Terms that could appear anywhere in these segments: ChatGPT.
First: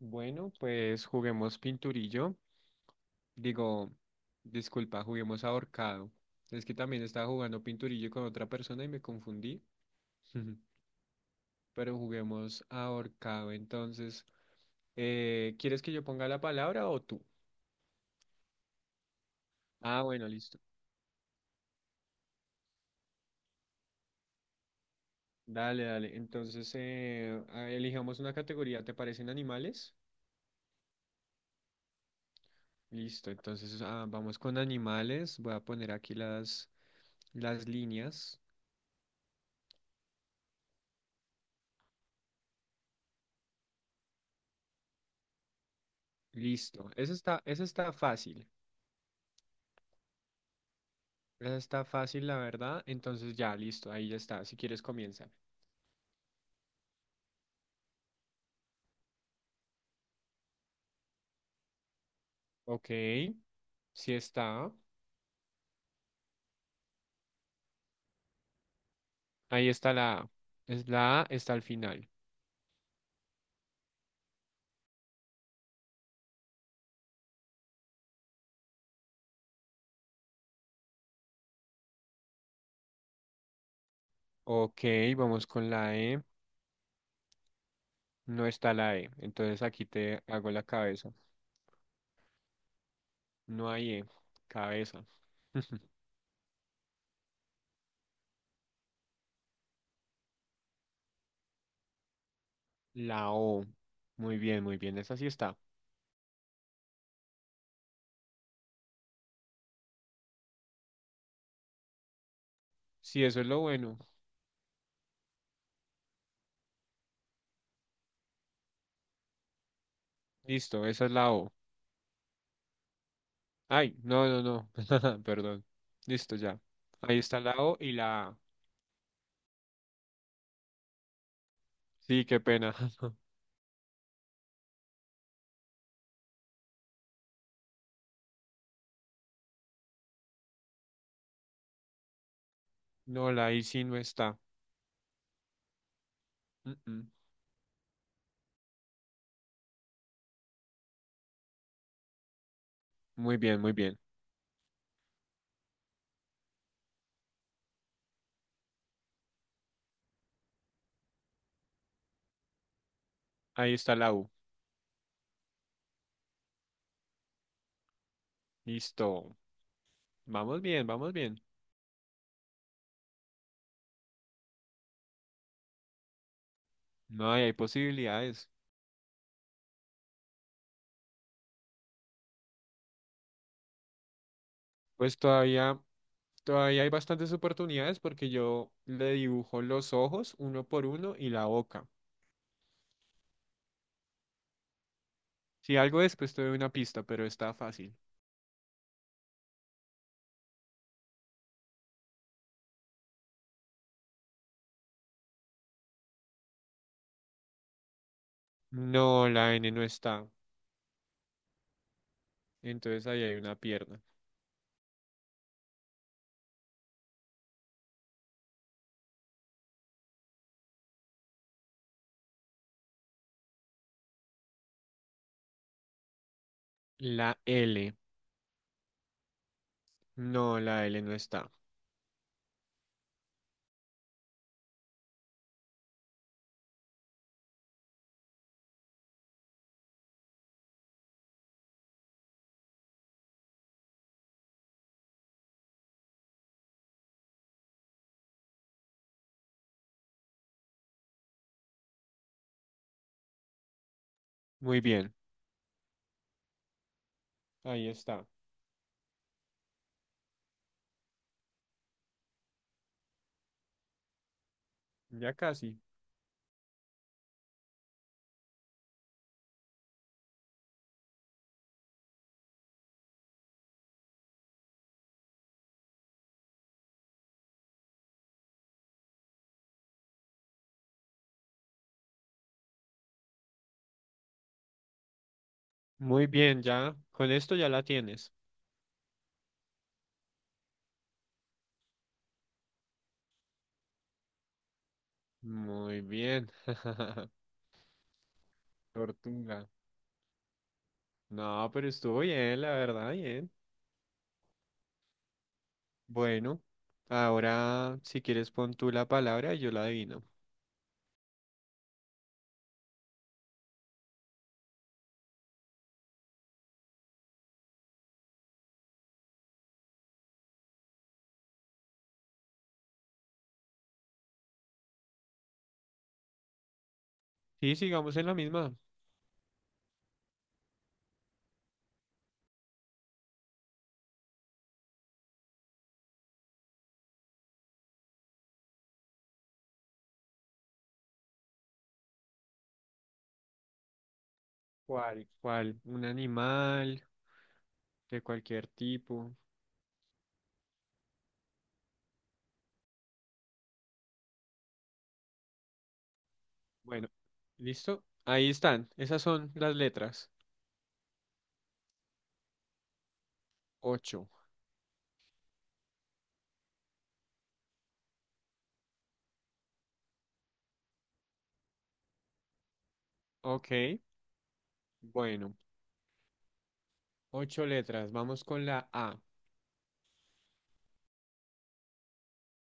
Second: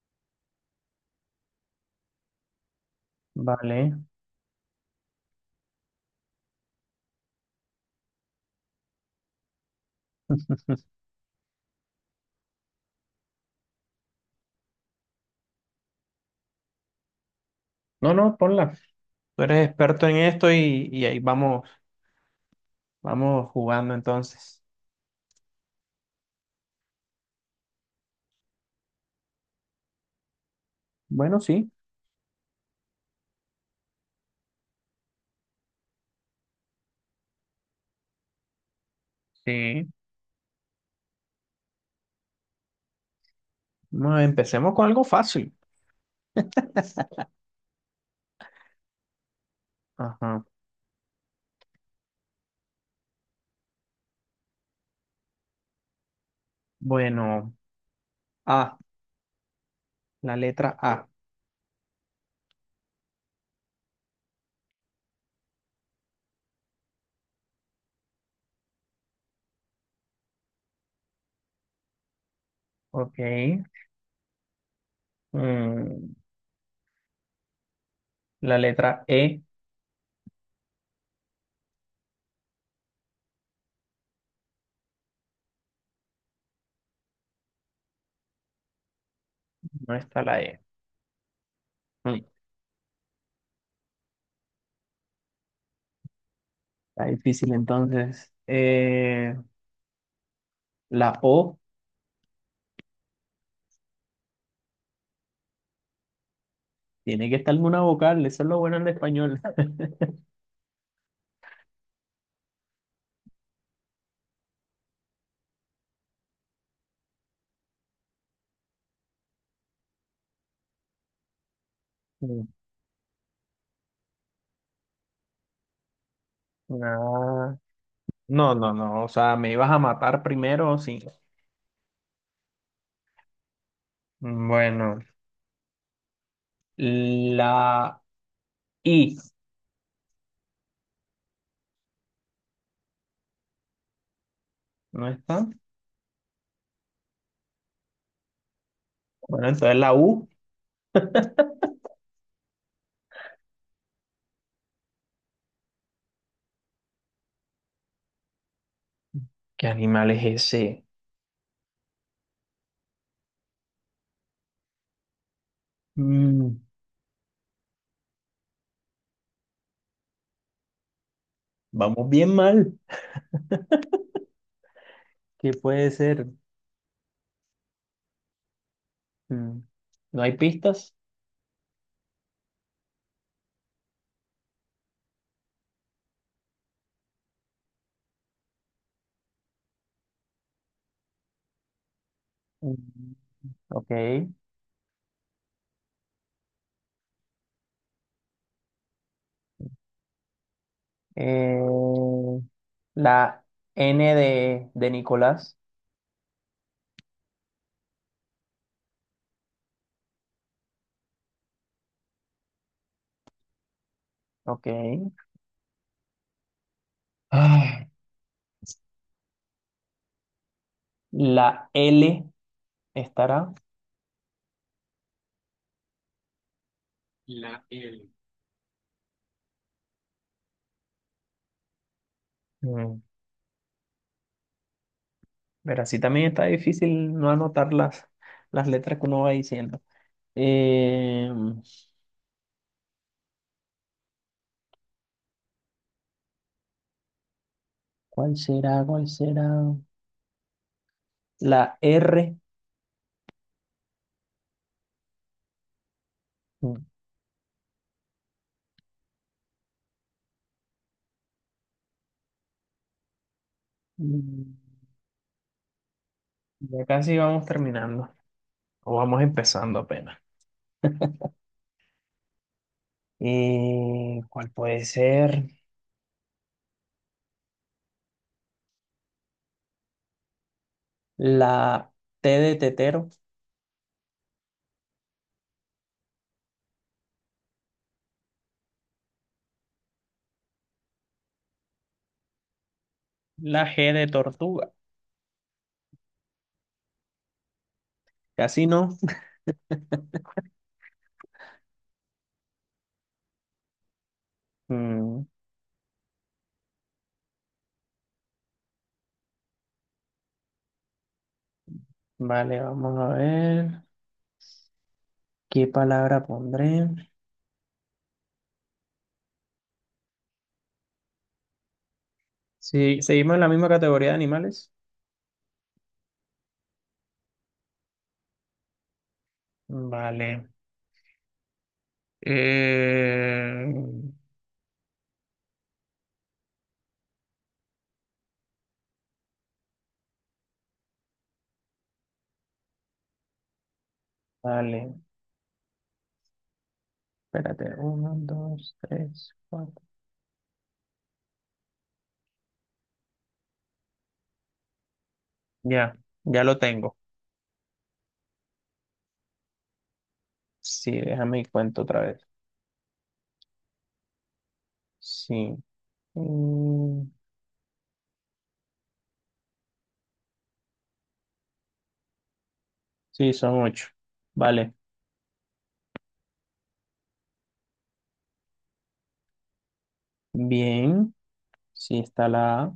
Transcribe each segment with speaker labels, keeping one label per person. Speaker 1: Bueno, pues juguemos pinturillo. Digo,
Speaker 2: Vale.
Speaker 1: disculpa, juguemos ahorcado. Es que también estaba jugando pinturillo con otra persona y me confundí. Pero juguemos ahorcado. Entonces, ¿quieres que yo ponga la palabra o tú?
Speaker 2: No, no, ponla. Tú eres
Speaker 1: Ah,
Speaker 2: experto en
Speaker 1: bueno,
Speaker 2: esto
Speaker 1: listo.
Speaker 2: y ahí vamos, vamos jugando entonces.
Speaker 1: Dale, dale. Entonces, elijamos una categoría. ¿Te parecen animales?
Speaker 2: Bueno, sí.
Speaker 1: Listo. Entonces, vamos con animales. Voy a poner aquí las líneas.
Speaker 2: Sí. Bueno, empecemos con algo fácil.
Speaker 1: Listo. Eso está, eso está fácil.
Speaker 2: Ajá.
Speaker 1: Esa está fácil, la verdad. Entonces ya, listo, ahí ya está. Si quieres, comienza.
Speaker 2: Bueno, A, la letra A.
Speaker 1: Ok, sí está. Ahí está la A. Es la A, está al final.
Speaker 2: Ok. Mm, la letra E,
Speaker 1: Ok, vamos con la E. No está la E. Entonces aquí
Speaker 2: no
Speaker 1: te
Speaker 2: está la
Speaker 1: hago
Speaker 2: E.
Speaker 1: la cabeza.
Speaker 2: Mm,
Speaker 1: No hay E. Cabeza.
Speaker 2: Está difícil entonces. La O,
Speaker 1: La O. Muy bien, muy bien. Esa sí está.
Speaker 2: tiene que estar una vocal, eso es lo bueno en español.
Speaker 1: Sí, eso es lo bueno. Listo, esa es la O.
Speaker 2: Mm,
Speaker 1: Ay, no, no, no. Perdón. Listo, ya. Ahí está la
Speaker 2: ah,
Speaker 1: O y la A.
Speaker 2: No, no, no, o sea, me ibas a matar primero, sí.
Speaker 1: Sí, qué pena.
Speaker 2: Bueno, la I,
Speaker 1: No, la I sí no está.
Speaker 2: ¿no está?
Speaker 1: Mm, mm.
Speaker 2: Bueno, entonces la U,
Speaker 1: Muy bien, muy bien.
Speaker 2: ¿qué animal es ese?
Speaker 1: Ahí está la U.
Speaker 2: Mm,
Speaker 1: Listo. Vamos bien, vamos bien.
Speaker 2: vamos bien mal. ¿Qué puede ser?
Speaker 1: No, y hay posibilidades.
Speaker 2: Mm, ¿No hay pistas?
Speaker 1: Pues todavía hay bastantes oportunidades porque yo le dibujo los ojos uno por uno y la boca.
Speaker 2: Mm, ok.
Speaker 1: Si algo después te doy una pista, pero está fácil.
Speaker 2: Eh, la N de Nicolás,
Speaker 1: No, la N no está. Entonces ahí hay una pierna.
Speaker 2: ok. Ah, la L estará.
Speaker 1: La
Speaker 2: La
Speaker 1: L.
Speaker 2: L.
Speaker 1: No, la L no está.
Speaker 2: Mm, pero así también está difícil no anotar las letras que uno va diciendo. Eh, ¿Cuál será? ¿Cuál será? La R.
Speaker 1: Muy bien. Ahí está.
Speaker 2: Mm,
Speaker 1: Ya casi.
Speaker 2: Ya casi vamos terminando. O vamos empezando apenas. ¿Cuál puede ser? La T de tetero.
Speaker 1: Muy bien, ya. Con esto ya la tienes.
Speaker 2: La G de tortuga.
Speaker 1: Muy bien.
Speaker 2: Casi no.
Speaker 1: Tortuga. No, pero estuvo bien, la verdad, bien.
Speaker 2: Mm,
Speaker 1: Bueno, ahora si quieres pon tú la palabra y yo la adivino.
Speaker 2: vale, vamos a ver. ¿Qué palabra pondré? Sí, seguimos en la misma categoría de animales.
Speaker 1: Sí, sigamos en la misma.
Speaker 2: Vale. Eh, vale.
Speaker 1: ¿Cuál? Un animal
Speaker 2: Espérate, uno,
Speaker 1: de cualquier
Speaker 2: dos, tres,
Speaker 1: tipo.
Speaker 2: cuatro. Ya, ya lo tengo.
Speaker 1: Bueno, ¿listo? Ahí están. Esas son las letras.
Speaker 2: Sí, déjame y cuento otra vez.
Speaker 1: Ocho.
Speaker 2: Sí. Mm, sí, son ocho.
Speaker 1: Ok,
Speaker 2: Vale.
Speaker 1: bueno. Ocho letras. Vamos con la A.
Speaker 2: Bien. Sí, está la A.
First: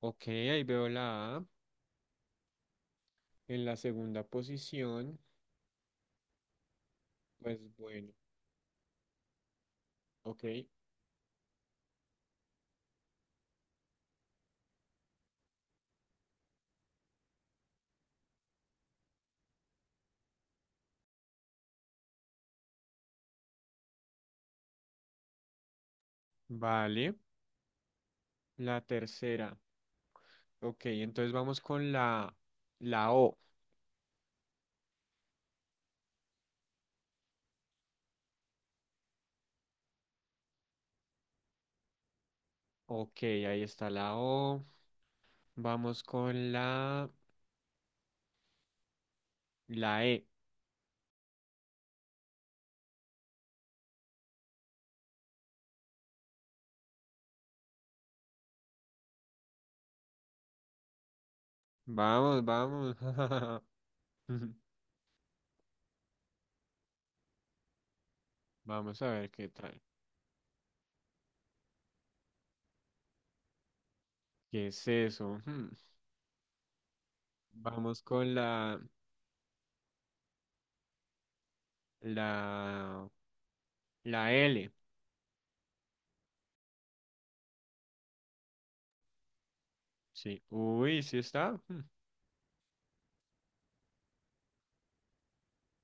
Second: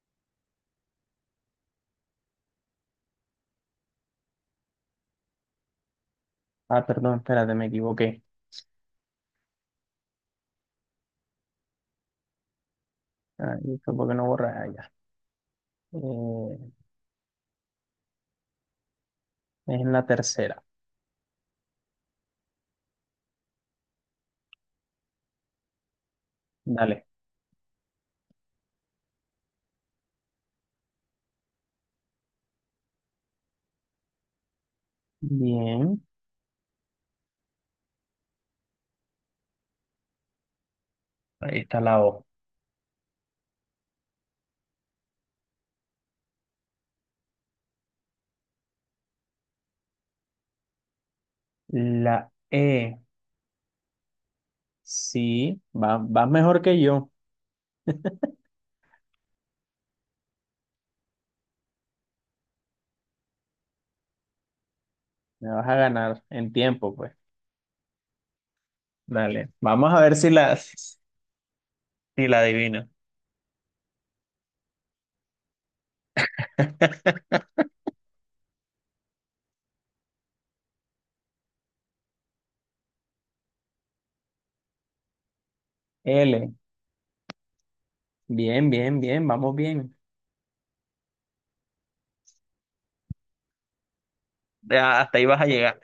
Speaker 1: Ok, ahí veo la A en la segunda posición.
Speaker 2: Ah, perdón, espérate,
Speaker 1: Pues
Speaker 2: me
Speaker 1: bueno,
Speaker 2: equivoqué.
Speaker 1: ok.
Speaker 2: Ahí fue porque no borré allá. Eh, es en la tercera. Dale.
Speaker 1: Vale. La tercera. Ok, entonces vamos con la O.
Speaker 2: Bien. Ahí está la O.
Speaker 1: Ok, ahí está la O. Vamos con la E.
Speaker 2: La E. Sí, vas mejor que yo.
Speaker 1: Vamos, vamos.
Speaker 2: Me vas a ganar en tiempo, pues.
Speaker 1: Vamos a ver qué
Speaker 2: Dale.
Speaker 1: tal.
Speaker 2: Vamos a ver si si la adivino.
Speaker 1: ¿Qué es eso? Hmm. Vamos con la, la L.
Speaker 2: L. Bien, bien, bien, vamos bien.
Speaker 1: Sí. Uy, sí está. Hmm.
Speaker 2: Ya, hasta ahí vas a llegar.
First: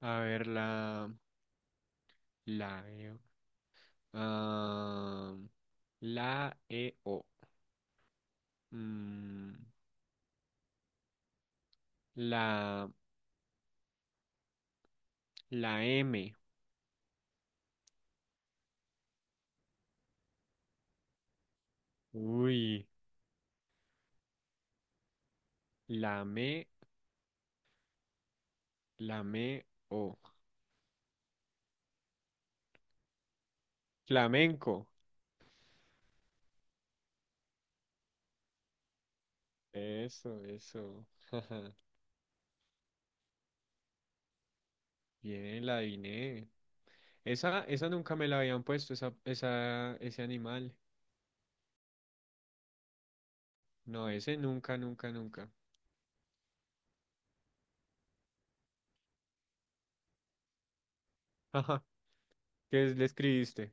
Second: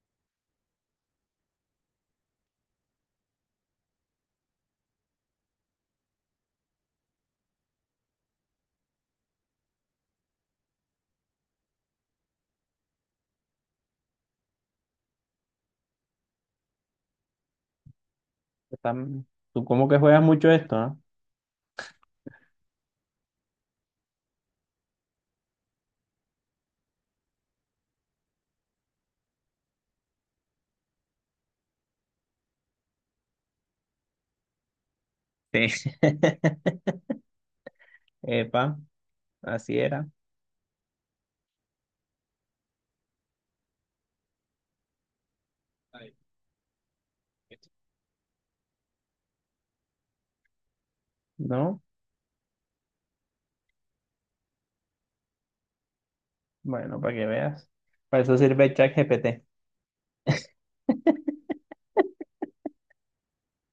Speaker 1: A ver, la E. Ah, la E O. Mm, la, la M.
Speaker 2: Están- Tú como que juegas mucho esto, ¿no?
Speaker 1: Uy, lame, lame, o. Flamenco.
Speaker 2: Sí. Epa, así era,
Speaker 1: Eso, eso. jaja, bien, la adiviné. Esa nunca me la habían puesto, ese animal.
Speaker 2: ¿no?
Speaker 1: No, ese nunca, nunca, nunca.
Speaker 2: Bueno, para que veas. Para eso sirve ChatGPT,
Speaker 1: Ajá. ¿Le escribiste?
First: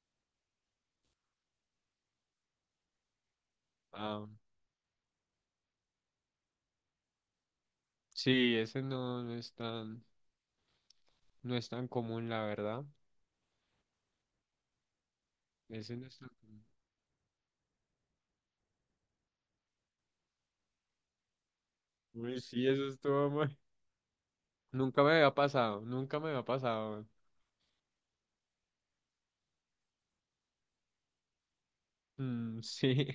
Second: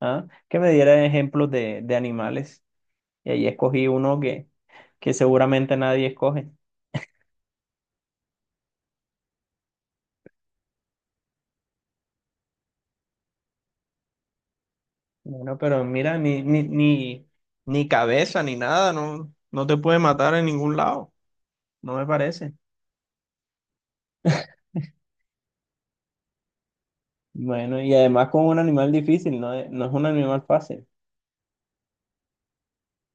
Speaker 2: ¿ah? Que me diera ejemplos de animales. Y ahí escogí uno
Speaker 1: Ah,
Speaker 2: que seguramente nadie escoge.
Speaker 1: sí, ese no, no es tan común, la verdad.
Speaker 2: Bueno, pero
Speaker 1: Ese no es
Speaker 2: mira,
Speaker 1: tan
Speaker 2: ni, ni,
Speaker 1: común.
Speaker 2: ni, ni cabeza ni nada, no, no te puede matar en ningún lado. No me
Speaker 1: Uy,
Speaker 2: parece.
Speaker 1: sí, eso estuvo muy. Nunca me había pasado, nunca me había pasado.
Speaker 2: Bueno, y además con un animal difícil, no es un animal fácil.
Speaker 1: Mm, sí.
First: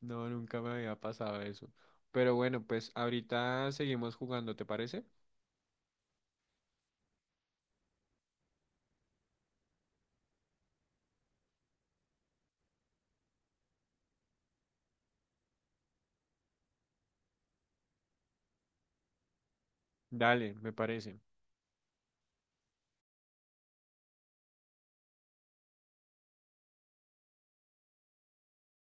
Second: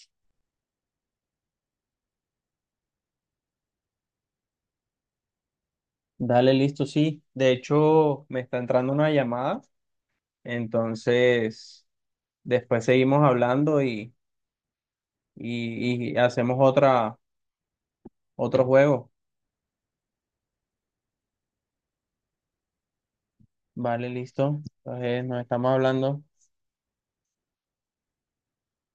Speaker 1: No, nunca me había pasado eso. Pero bueno, pues ahorita seguimos jugando, ¿te parece?
Speaker 2: Dale, listo, sí. De hecho, me está entrando una llamada, entonces después seguimos hablando y hacemos otro juego.
Speaker 1: Dale, me parece.
Speaker 2: Vale, listo. Entonces nos estamos hablando.